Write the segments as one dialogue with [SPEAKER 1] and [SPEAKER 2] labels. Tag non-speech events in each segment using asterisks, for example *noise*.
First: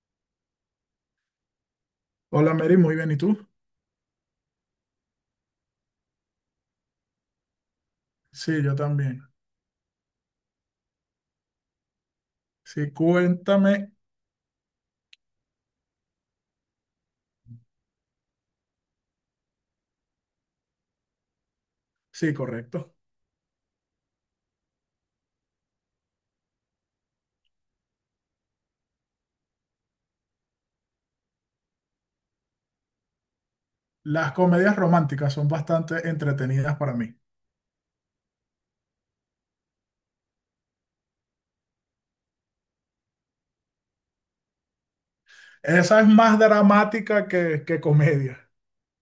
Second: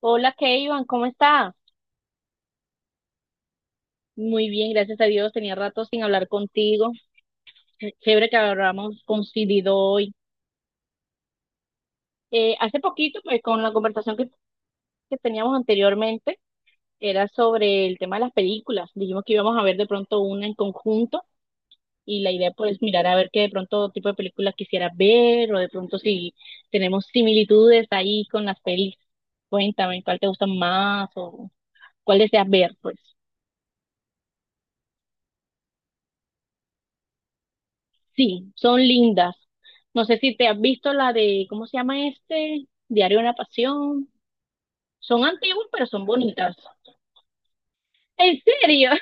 [SPEAKER 1] Hola, Keivan, ¿cómo está?
[SPEAKER 2] Hola Mary, muy bien. ¿Y tú?
[SPEAKER 1] Muy bien, gracias a Dios. Tenía rato sin hablar contigo. Qué chévere que
[SPEAKER 2] Sí, yo
[SPEAKER 1] hablamos
[SPEAKER 2] también.
[SPEAKER 1] coincidido hoy. Hace
[SPEAKER 2] Sí,
[SPEAKER 1] poquito, pues con la
[SPEAKER 2] cuéntame.
[SPEAKER 1] conversación que teníamos anteriormente, era sobre el tema de las películas. Dijimos que íbamos a ver de pronto una en conjunto y la
[SPEAKER 2] Sí,
[SPEAKER 1] idea pues
[SPEAKER 2] correcto.
[SPEAKER 1] mirar a ver qué de pronto tipo de películas quisieras ver o de pronto si tenemos similitudes ahí con las pelis. Cuéntame, ¿cuál te gusta más o cuál deseas ver, pues?
[SPEAKER 2] Las comedias románticas son bastante entretenidas para mí.
[SPEAKER 1] Sí, son lindas. No sé si te has visto la de, ¿cómo se llama este? Diario de una Pasión. Son antiguas, pero
[SPEAKER 2] Esa
[SPEAKER 1] son
[SPEAKER 2] es más
[SPEAKER 1] bonitas.
[SPEAKER 2] dramática que
[SPEAKER 1] ¿En
[SPEAKER 2] comedia.
[SPEAKER 1] serio? *laughs*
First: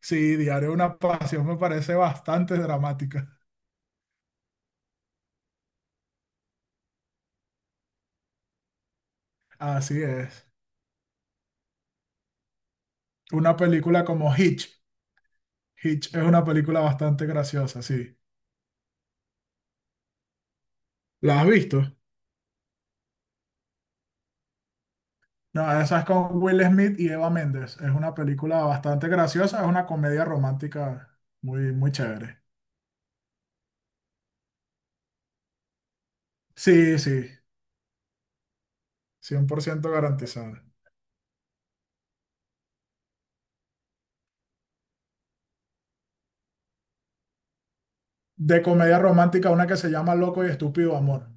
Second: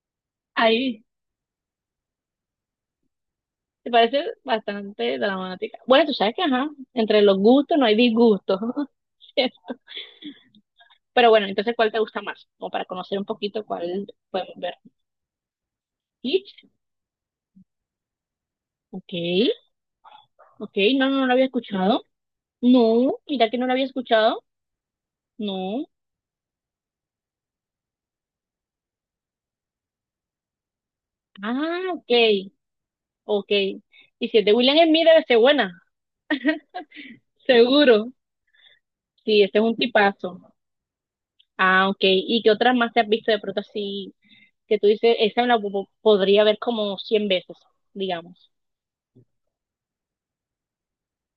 [SPEAKER 2] Sí, Diario de una
[SPEAKER 1] Ahí,
[SPEAKER 2] Pasión me parece bastante dramática.
[SPEAKER 1] te parece bastante dramática. Bueno, tú sabes que, ajá, entre los gustos no hay disgustos. *laughs*
[SPEAKER 2] Así es.
[SPEAKER 1] Pero bueno, entonces, ¿cuál te gusta más? Como para conocer un
[SPEAKER 2] Una
[SPEAKER 1] poquito
[SPEAKER 2] película
[SPEAKER 1] cuál
[SPEAKER 2] como
[SPEAKER 1] podemos ver.
[SPEAKER 2] Hitch. Hitch es una
[SPEAKER 1] Hitch,
[SPEAKER 2] película bastante graciosa, sí.
[SPEAKER 1] ok, ok, no, no, no lo
[SPEAKER 2] ¿La
[SPEAKER 1] había
[SPEAKER 2] has visto?
[SPEAKER 1] escuchado. No, mira que no lo había escuchado.
[SPEAKER 2] No,
[SPEAKER 1] No.
[SPEAKER 2] esa es con Will Smith y Eva Méndez. Es una película bastante graciosa, es una comedia romántica muy,
[SPEAKER 1] Ah,
[SPEAKER 2] muy
[SPEAKER 1] ok,
[SPEAKER 2] chévere.
[SPEAKER 1] ok. Y si es de William Smith, debe ser buena.
[SPEAKER 2] Sí, sí.
[SPEAKER 1] Seguro, sí,
[SPEAKER 2] cien
[SPEAKER 1] ese
[SPEAKER 2] por
[SPEAKER 1] es un
[SPEAKER 2] ciento
[SPEAKER 1] tipazo.
[SPEAKER 2] garantizada.
[SPEAKER 1] Ah, ok. ¿Y qué otras más te has visto de pronto así que tú dices, esa me la podría ver como 100 veces, digamos?
[SPEAKER 2] De comedia romántica, una que se llama Loco y Estúpido Amor.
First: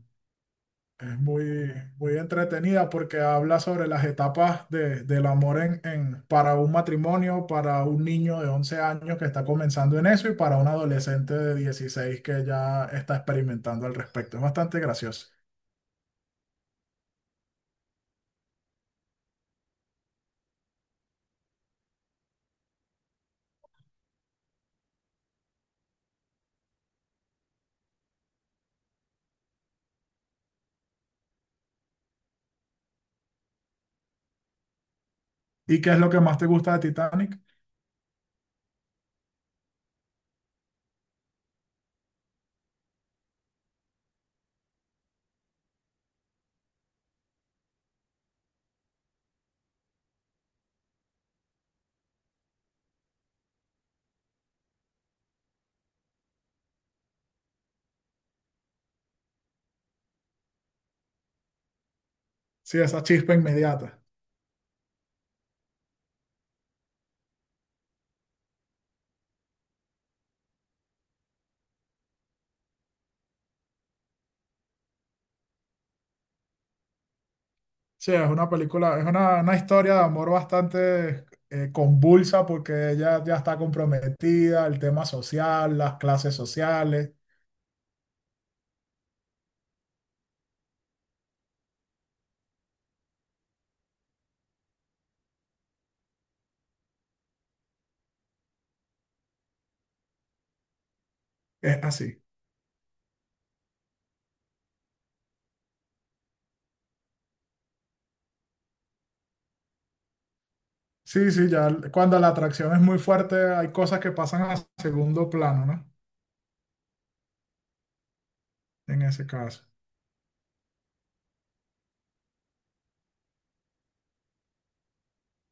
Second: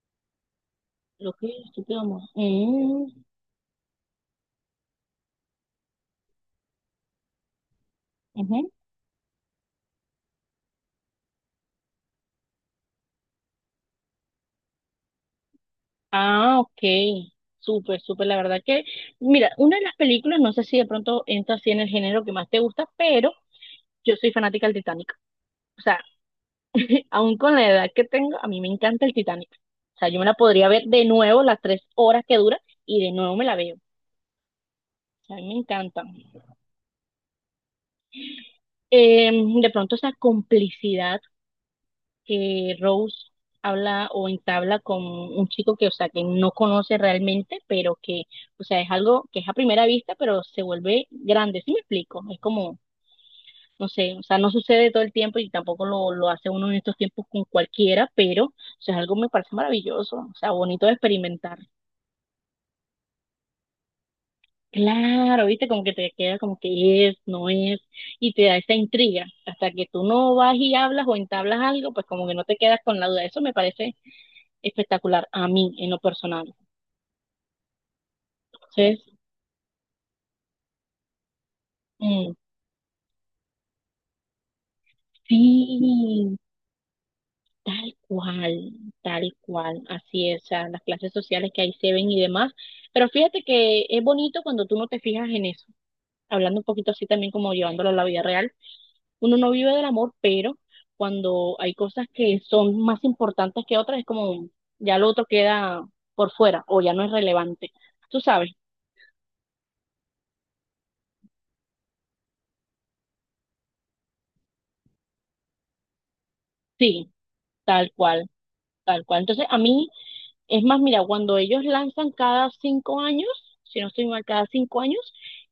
[SPEAKER 2] Es
[SPEAKER 1] Lo que
[SPEAKER 2] muy
[SPEAKER 1] digamos.
[SPEAKER 2] entretenida
[SPEAKER 1] Mm,
[SPEAKER 2] porque habla sobre las etapas del amor para un matrimonio, para un niño de
[SPEAKER 1] ujú.
[SPEAKER 2] 11 años que está comenzando en eso y para un adolescente de 16 que ya está experimentando al respecto. Es bastante gracioso.
[SPEAKER 1] Ah, ok. Súper, súper. La verdad que, mira, una de las películas, no sé si de pronto entra así en el género que más te gusta, pero yo soy fanática del Titanic. O sea, *laughs* aún con la edad que tengo, a mí me encanta el Titanic. O sea, yo me la podría ver de nuevo las 3 horas que dura y de nuevo me la veo. A mí me
[SPEAKER 2] ¿Y qué es
[SPEAKER 1] encanta.
[SPEAKER 2] lo que más te gusta de Titanic?
[SPEAKER 1] Eh, de pronto esa complicidad que Rose habla o entabla con un chico que, o sea, que no conoce realmente, pero que, o sea, es algo que es a primera vista, pero se vuelve grande, ¿sí me explico? Es como, no sé, o sea, no sucede todo el tiempo y tampoco lo hace uno en estos tiempos con cualquiera, pero, o sea, es algo que me parece maravilloso, o sea, bonito de experimentar.
[SPEAKER 2] Sí, esa chispa inmediata.
[SPEAKER 1] Claro, viste, como que te queda como que es, no es, y te da esa intriga. Hasta que tú no vas y hablas o entablas algo, pues como que no te quedas con la duda. Eso me parece espectacular a mí, en lo personal.
[SPEAKER 2] Sí, es una película,
[SPEAKER 1] Entonces,
[SPEAKER 2] es una historia de amor bastante
[SPEAKER 1] mm,
[SPEAKER 2] convulsa porque ella ya está comprometida, el tema social, las
[SPEAKER 1] sí,
[SPEAKER 2] clases sociales,
[SPEAKER 1] tal cual, tal cual, así es. O sea, las clases sociales que ahí se ven y demás. Pero fíjate que es bonito cuando tú no te fijas en eso. Hablando un poquito así también como llevándolo a la vida real, uno no vive del amor, pero cuando hay
[SPEAKER 2] es
[SPEAKER 1] cosas
[SPEAKER 2] así.
[SPEAKER 1] que son más importantes que otras, es como ya lo otro queda por fuera o ya no es relevante. Tú sabes,
[SPEAKER 2] Sí, sí, ya cuando la atracción es muy fuerte hay cosas que pasan a segundo plano, ¿no?
[SPEAKER 1] sí, tal cual,
[SPEAKER 2] En
[SPEAKER 1] tal cual.
[SPEAKER 2] ese
[SPEAKER 1] Entonces, a
[SPEAKER 2] caso.
[SPEAKER 1] mí es más, mira, cuando ellos lanzan cada 5 años, si no estoy mal, cada 5 años,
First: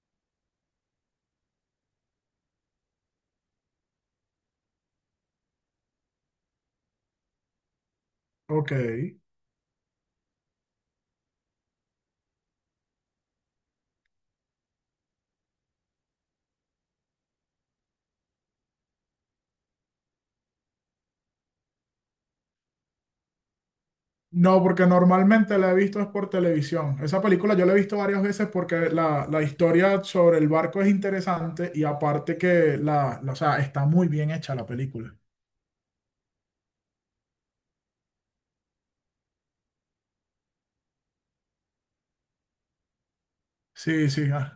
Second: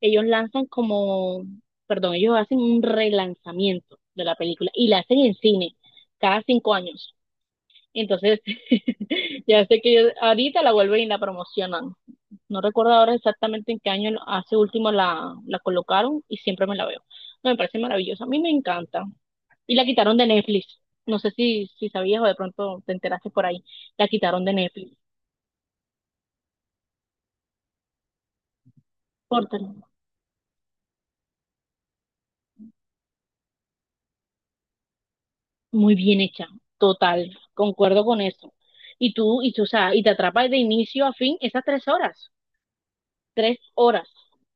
[SPEAKER 1] ellos lanzan como, perdón, ellos hacen un relanzamiento de la película y la hacen en cine cada 5 años. Entonces,
[SPEAKER 2] Ok.
[SPEAKER 1] *laughs* ya sé que ellos ahorita la vuelven y la promocionan. No recuerdo ahora exactamente en qué año hace último la colocaron y siempre me la veo. No, me parece maravillosa. A mí me encanta. Y la quitaron de Netflix. No sé si sabías o de pronto te enteraste por ahí. La quitaron de
[SPEAKER 2] No, porque
[SPEAKER 1] Netflix.
[SPEAKER 2] normalmente la he visto es por televisión. Esa película yo la he visto varias veces porque la
[SPEAKER 1] Portal.
[SPEAKER 2] historia sobre el barco es interesante y aparte que o sea, está muy bien hecha la película.
[SPEAKER 1] Muy bien hecha. Total. Concuerdo con eso. Y tú, o sea, y te atrapas de inicio a fin esas 3 horas. 3 horas.
[SPEAKER 2] Sí, sí, ah.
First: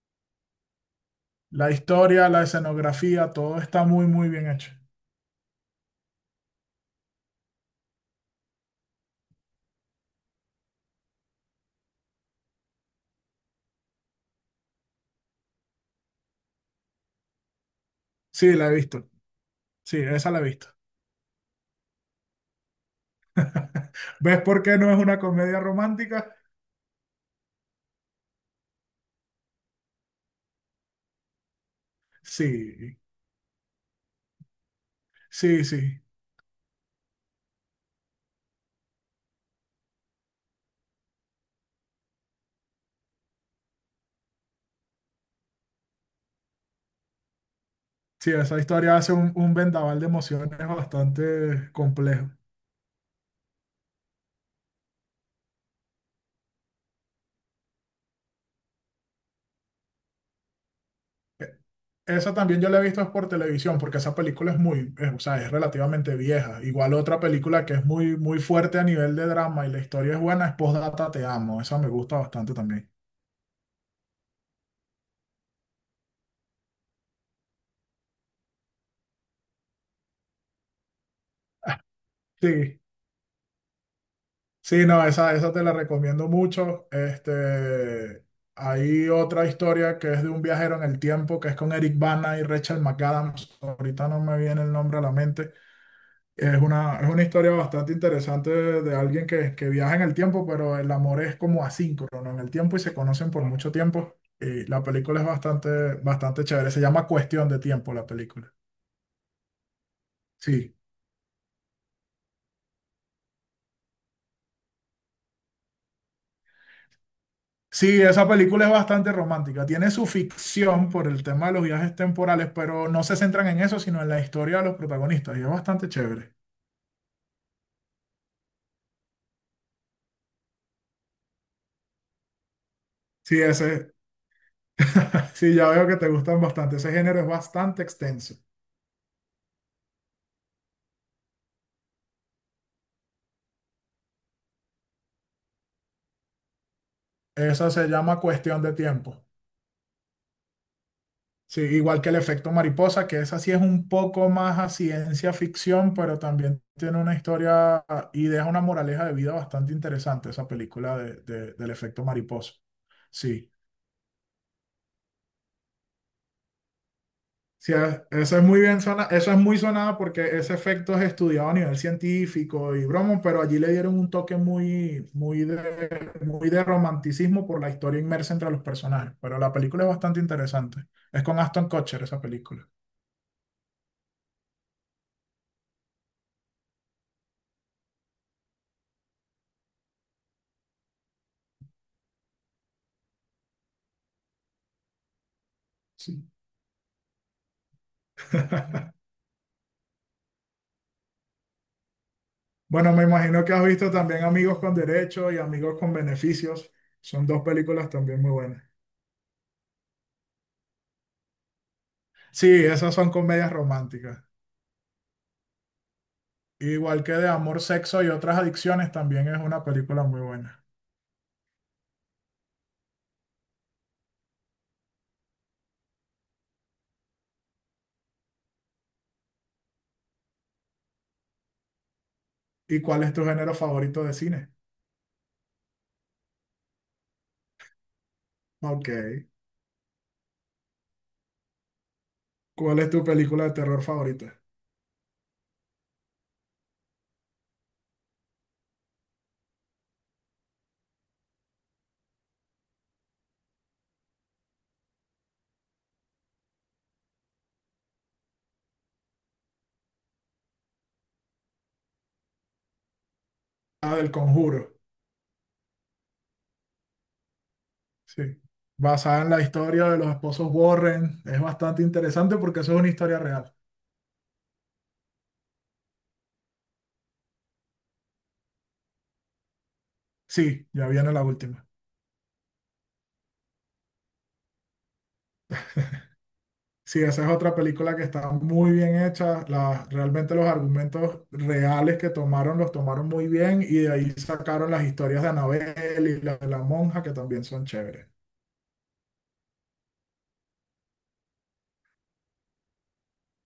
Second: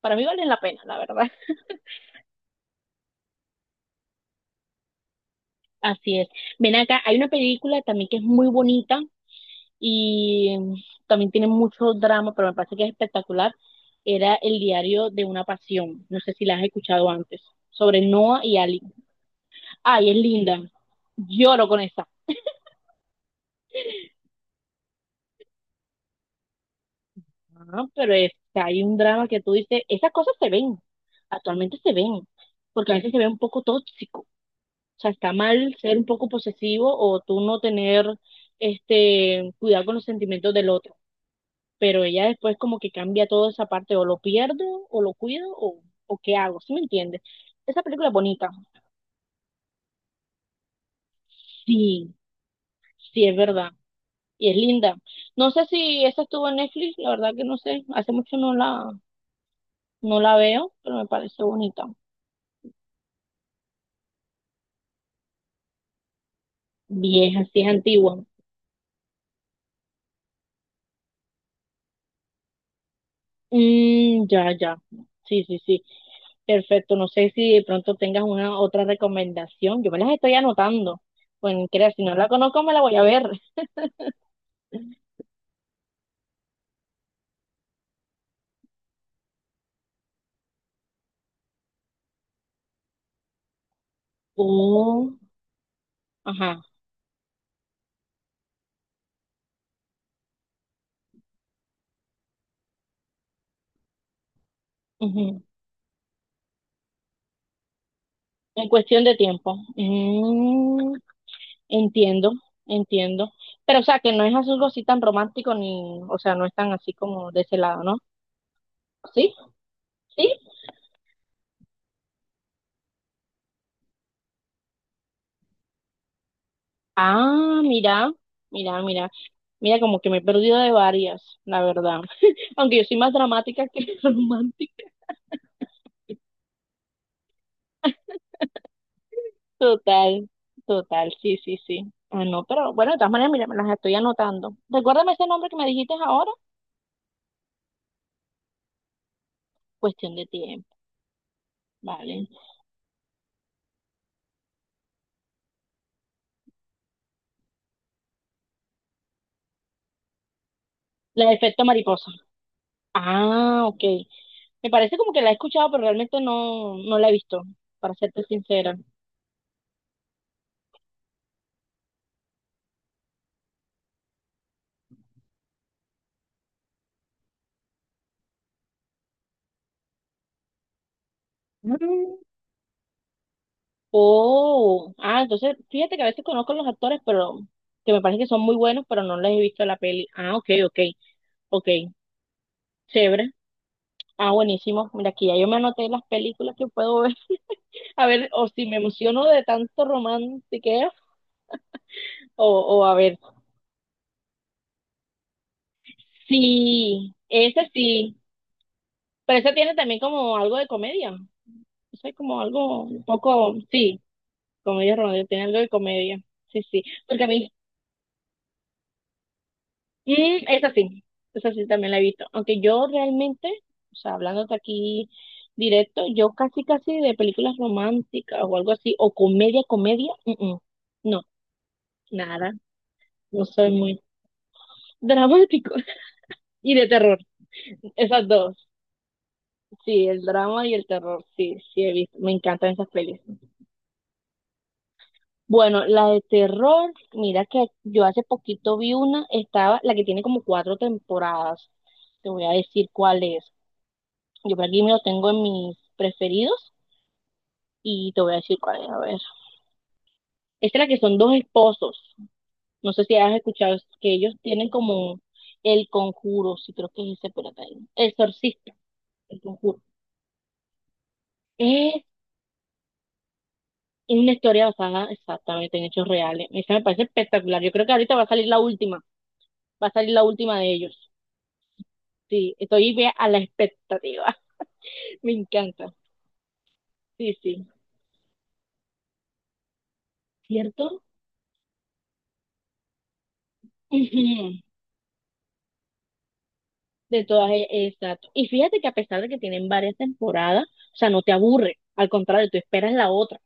[SPEAKER 1] Para mí valen la pena, la verdad. *laughs*
[SPEAKER 2] La historia, la escenografía, todo está muy bien hecho.
[SPEAKER 1] Así es. Ven acá, hay una película también que es muy bonita, y también tiene mucho drama, pero me parece que es espectacular. Era El Diario de una Pasión. No sé si la has escuchado antes. Sobre Noah
[SPEAKER 2] Sí,
[SPEAKER 1] y
[SPEAKER 2] la he
[SPEAKER 1] Ali.
[SPEAKER 2] visto. Sí,
[SPEAKER 1] Ay, es
[SPEAKER 2] esa la he
[SPEAKER 1] linda.
[SPEAKER 2] visto.
[SPEAKER 1] Lloro con esa.
[SPEAKER 2] ¿Ves por qué no es una comedia romántica?
[SPEAKER 1] Ah, pero es que hay un drama que tú dices, esas cosas se ven. Actualmente se ven. Porque a
[SPEAKER 2] Sí,
[SPEAKER 1] veces se ve un poco tóxico. O sea, está
[SPEAKER 2] sí,
[SPEAKER 1] mal ser
[SPEAKER 2] sí.
[SPEAKER 1] un poco posesivo o tú no tener este cuidado con los sentimientos del otro. Pero ella después como que cambia toda esa parte, o lo pierdo, o lo cuido, o qué hago, ¿sí me entiendes? Esa película es
[SPEAKER 2] Sí,
[SPEAKER 1] bonita,
[SPEAKER 2] esa historia hace un vendaval de emociones bastante
[SPEAKER 1] sí,
[SPEAKER 2] complejo.
[SPEAKER 1] sí es verdad, y es linda. No sé si esa estuvo en Netflix, la verdad que no sé, hace mucho no la, no la veo, pero me parece
[SPEAKER 2] E-
[SPEAKER 1] bonita,
[SPEAKER 2] Esa también yo la he visto es por televisión, porque esa película es muy, o sea, es relativamente vieja. Igual otra
[SPEAKER 1] vieja, sí
[SPEAKER 2] película
[SPEAKER 1] es
[SPEAKER 2] que es muy,
[SPEAKER 1] antigua.
[SPEAKER 2] muy fuerte a nivel de drama y la historia es buena es Postdata Te Amo. Esa me gusta bastante también.
[SPEAKER 1] Mm, ya, ya, sí, sí, sí, perfecto, no sé si de pronto tengas una otra recomendación, yo me las estoy anotando, pues
[SPEAKER 2] *laughs*
[SPEAKER 1] creas si no la conozco me
[SPEAKER 2] Sí.
[SPEAKER 1] la voy a ver.
[SPEAKER 2] Sí, no, esa te la recomiendo mucho. Hay otra historia que es de un viajero en el tiempo, que es con Eric Bana y Rachel McAdams. Ahorita no me viene el nombre a la
[SPEAKER 1] Oh,
[SPEAKER 2] mente.
[SPEAKER 1] ajá.
[SPEAKER 2] Es una historia bastante interesante de alguien que viaja en el tiempo, pero el amor es como asíncrono, ¿no? En el tiempo y se conocen por mucho tiempo. Y la película es
[SPEAKER 1] Ujú.
[SPEAKER 2] bastante chévere. Se llama Cuestión de Tiempo, la película.
[SPEAKER 1] En cuestión de tiempo.
[SPEAKER 2] Sí.
[SPEAKER 1] Entiendo, entiendo. Pero, o sea, que no es algo así tan romántico ni, o sea, no es tan así como de ese lado, ¿no?
[SPEAKER 2] Sí, esa película es bastante
[SPEAKER 1] Sí,
[SPEAKER 2] romántica. Tiene su
[SPEAKER 1] sí.
[SPEAKER 2] ficción por el tema de los viajes temporales, pero no se centran en eso, sino en la historia de los protagonistas. Y es bastante chévere.
[SPEAKER 1] Ah, mira, mira, mira. Mira, como que me he perdido de varias, la verdad. Aunque yo soy más
[SPEAKER 2] Sí,
[SPEAKER 1] dramática
[SPEAKER 2] ese,
[SPEAKER 1] que *laughs* romántica.
[SPEAKER 2] *laughs* sí, ya veo que te gustan bastante. Ese género es bastante extenso.
[SPEAKER 1] Total, total, sí, sí, sí. Ah, no, pero bueno, de todas maneras, mira, me las estoy anotando. Recuérdame ese nombre que me dijiste ahora.
[SPEAKER 2] Esa se llama Cuestión de Tiempo.
[SPEAKER 1] Cuestión de tiempo,
[SPEAKER 2] Sí, igual que el
[SPEAKER 1] ¿vale?
[SPEAKER 2] efecto mariposa, que esa sí es un poco más a ciencia ficción, pero también tiene una historia y deja una moraleja de vida bastante interesante, esa película de-
[SPEAKER 1] La de
[SPEAKER 2] de-
[SPEAKER 1] efecto
[SPEAKER 2] del efecto
[SPEAKER 1] mariposa.
[SPEAKER 2] mariposa. Sí.
[SPEAKER 1] Ah, ok. Me parece como que la he escuchado, pero realmente no, no la he visto,
[SPEAKER 2] Sí,
[SPEAKER 1] para serte
[SPEAKER 2] eso es muy
[SPEAKER 1] sincera.
[SPEAKER 2] bien sona, eso es muy sonado porque ese efecto es estudiado a nivel científico y bromo, pero allí le dieron un toque muy de romanticismo por la historia inmersa entre los personajes. Pero la película es bastante interesante. Es con Aston Kutcher
[SPEAKER 1] Mm,
[SPEAKER 2] esa película.
[SPEAKER 1] oh, ah, entonces fíjate que a veces conozco a los actores, pero que me parece que son muy buenos, pero no les he visto la peli. Ah, ok, ok, ok, chévere. Ah, buenísimo. Mira, aquí ya yo me anoté las
[SPEAKER 2] Sí.
[SPEAKER 1] películas que puedo ver. *laughs* A ver, o si me
[SPEAKER 2] *laughs*
[SPEAKER 1] emociono de tanto romantiqueo, o,
[SPEAKER 2] Bueno,
[SPEAKER 1] a
[SPEAKER 2] me
[SPEAKER 1] ver,
[SPEAKER 2] imagino que has visto también Amigos con Derecho y Amigos con Beneficios.
[SPEAKER 1] sí,
[SPEAKER 2] Son dos
[SPEAKER 1] ese
[SPEAKER 2] películas
[SPEAKER 1] sí,
[SPEAKER 2] también muy buenas.
[SPEAKER 1] pero ese tiene también como algo de comedia. Eso es como
[SPEAKER 2] Sí,
[SPEAKER 1] algo
[SPEAKER 2] esas
[SPEAKER 1] un
[SPEAKER 2] son comedias
[SPEAKER 1] poco, sí,
[SPEAKER 2] románticas.
[SPEAKER 1] comedia romántica, tiene algo de comedia. Sí, sí.
[SPEAKER 2] Igual que
[SPEAKER 1] Porque a
[SPEAKER 2] de
[SPEAKER 1] mí,
[SPEAKER 2] amor, sexo y otras adicciones, también es una película muy
[SPEAKER 1] mm,
[SPEAKER 2] buena.
[SPEAKER 1] esa sí, esa sí también la he visto. Aunque yo realmente, o sea, hablándote aquí directo, yo casi, casi de películas románticas o algo así, o comedia, comedia, no, nada.
[SPEAKER 2] ¿Y cuál es tu
[SPEAKER 1] No
[SPEAKER 2] género
[SPEAKER 1] soy muy
[SPEAKER 2] favorito de cine?
[SPEAKER 1] dramático. *laughs* Y de terror, esas dos.
[SPEAKER 2] Ok.
[SPEAKER 1] Sí, el drama y el terror, sí, sí he visto. Me encantan
[SPEAKER 2] ¿Cuál
[SPEAKER 1] esas
[SPEAKER 2] es tu
[SPEAKER 1] pelis.
[SPEAKER 2] película de terror favorita?
[SPEAKER 1] Bueno, la de terror, mira que yo hace poquito vi una, estaba, la que tiene como cuatro temporadas. Te voy a decir cuál es. Yo por aquí me lo tengo en mis preferidos y te voy a decir cuál es. A ver. Esta es la que son dos esposos. No sé si has escuchado es
[SPEAKER 2] Ah, del
[SPEAKER 1] que ellos tienen
[SPEAKER 2] Conjuro.
[SPEAKER 1] como El Conjuro, sí creo que es ese, pero el
[SPEAKER 2] Sí.
[SPEAKER 1] exorcista,
[SPEAKER 2] Basada en la
[SPEAKER 1] El Conjuro.
[SPEAKER 2] historia de los esposos Warren. Es bastante
[SPEAKER 1] Es
[SPEAKER 2] interesante porque eso es una historia real.
[SPEAKER 1] una historia basada exactamente en hechos reales. Esa me parece espectacular. Yo creo que ahorita va a salir la última, va a salir la última
[SPEAKER 2] Sí,
[SPEAKER 1] de
[SPEAKER 2] ya
[SPEAKER 1] ellos.
[SPEAKER 2] viene la última.
[SPEAKER 1] Sí, estoy bien a la expectativa. *laughs* Me encanta.
[SPEAKER 2] Sí, esa es
[SPEAKER 1] Sí,
[SPEAKER 2] otra
[SPEAKER 1] sí.
[SPEAKER 2] película que está muy bien hecha. Realmente los
[SPEAKER 1] ¿Cierto?
[SPEAKER 2] argumentos reales que tomaron los tomaron muy bien y de ahí
[SPEAKER 1] Ujú.
[SPEAKER 2] sacaron las historias de Annabelle y la de la monja que
[SPEAKER 1] De
[SPEAKER 2] también
[SPEAKER 1] todas,
[SPEAKER 2] son chéveres.
[SPEAKER 1] exacto. Y fíjate que a pesar de que tienen varias temporadas, o sea, no te aburre. Al contrario, tú esperas la otra.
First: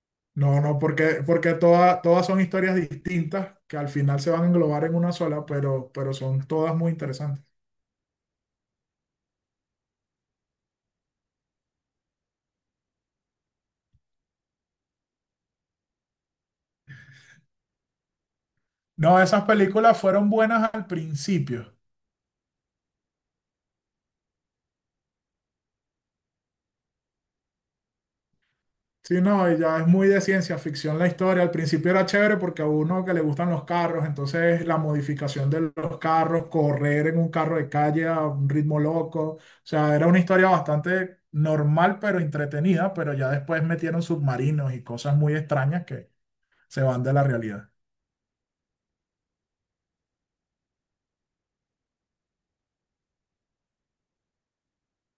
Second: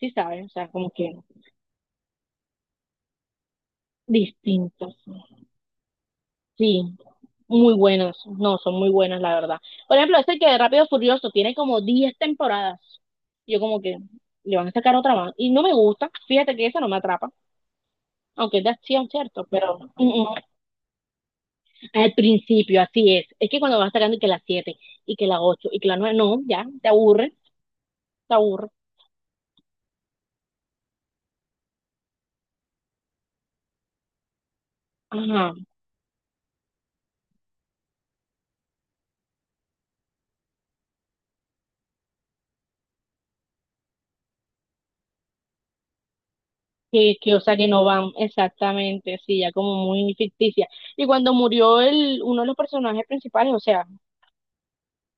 [SPEAKER 1] Sí, sabes, o
[SPEAKER 2] No,
[SPEAKER 1] sea,
[SPEAKER 2] no,
[SPEAKER 1] como que
[SPEAKER 2] porque, porque todas son historias distintas que al final se van a englobar en
[SPEAKER 1] distintos.
[SPEAKER 2] una sola, pero son todas
[SPEAKER 1] Sí,
[SPEAKER 2] muy interesantes.
[SPEAKER 1] muy buenas. No, son muy buenas, la verdad. Por ejemplo, este que de Rápido y Furioso tiene como 10 temporadas. Yo como que le van a sacar otra más. Y no me gusta. Fíjate que esa no me atrapa. Aunque es de acción,
[SPEAKER 2] No, esas
[SPEAKER 1] ¿cierto? Pero...
[SPEAKER 2] películas fueron
[SPEAKER 1] mm,
[SPEAKER 2] buenas al principio.
[SPEAKER 1] Al principio, así es. Es que cuando vas sacando y que las 7 y que las 8 y que las 9 no, ya, te aburre, te aburre.
[SPEAKER 2] Sí, no, y ya es muy de ciencia ficción la historia. Al principio era chévere porque a uno que le gustan los carros, entonces la modificación
[SPEAKER 1] Ajá,
[SPEAKER 2] de los carros, correr en un carro de calle a un ritmo loco. O sea, era una historia bastante normal, pero entretenida, pero ya después metieron submarinos y cosas muy extrañas que se van de
[SPEAKER 1] que,
[SPEAKER 2] la
[SPEAKER 1] que, o sea, que
[SPEAKER 2] realidad.
[SPEAKER 1] no van exactamente, sí, ya como muy ficticia. Y cuando murió uno de los personajes principales, o sea,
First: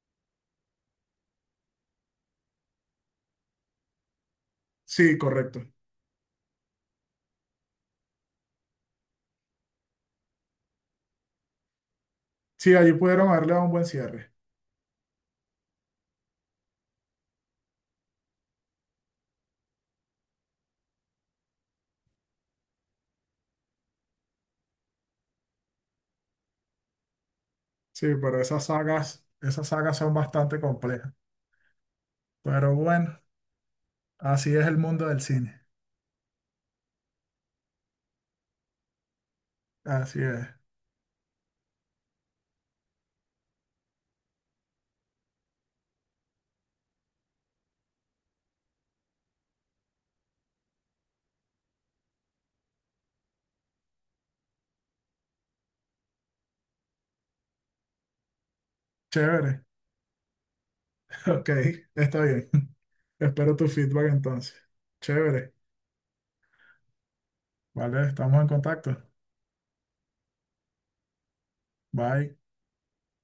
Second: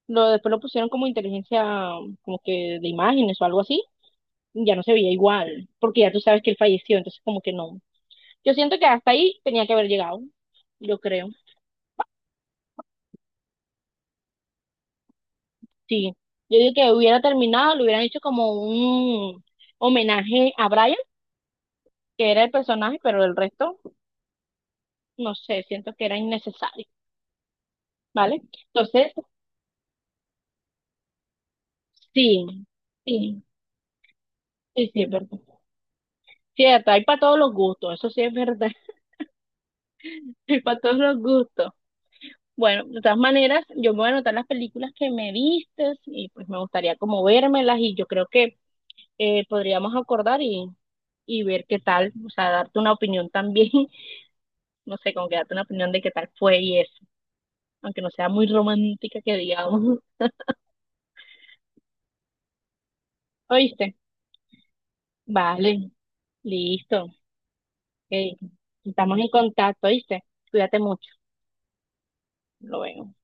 [SPEAKER 1] después lo pusieron como inteligencia, como que de imágenes o algo así, ya no se veía
[SPEAKER 2] Sí, correcto.
[SPEAKER 1] igual, porque ya tú sabes que él falleció, entonces como que no. Yo siento que hasta ahí tenía que haber llegado, yo creo.
[SPEAKER 2] Sí, allí pudieron haberle dado un buen cierre.
[SPEAKER 1] Sí, yo digo que hubiera terminado, le hubieran hecho como un homenaje a Brian, que era el personaje, pero el resto, no sé, siento que era innecesario,
[SPEAKER 2] Sí, pero
[SPEAKER 1] ¿vale? Entonces,
[SPEAKER 2] esas sagas son bastante complejas.
[SPEAKER 1] sí,
[SPEAKER 2] Pero bueno,
[SPEAKER 1] sí,
[SPEAKER 2] así es el
[SPEAKER 1] sí, sí,
[SPEAKER 2] mundo
[SPEAKER 1] es
[SPEAKER 2] del
[SPEAKER 1] verdad.
[SPEAKER 2] cine.
[SPEAKER 1] Cierto, hay para todos los gustos, eso sí es verdad,
[SPEAKER 2] Así
[SPEAKER 1] *laughs*
[SPEAKER 2] es.
[SPEAKER 1] hay para todos los gustos. Bueno, de todas maneras, yo me voy a anotar las películas que me vistes y pues me gustaría como vérmelas y yo creo que podríamos acordar y ver qué tal, o sea, darte una opinión también. No sé, como que darte una opinión de qué tal fue y eso, aunque no sea muy romántica que
[SPEAKER 2] Chévere.
[SPEAKER 1] digamos.
[SPEAKER 2] *laughs* Ok, está bien. *laughs*
[SPEAKER 1] *laughs*
[SPEAKER 2] Espero tu
[SPEAKER 1] ¿Oíste?
[SPEAKER 2] feedback entonces. Chévere.
[SPEAKER 1] Vale, listo.
[SPEAKER 2] Vale,
[SPEAKER 1] Ok.
[SPEAKER 2] estamos en contacto.
[SPEAKER 1] Estamos en contacto, ¿oíste? Cuídate mucho.
[SPEAKER 2] Bye.
[SPEAKER 1] Lo veo.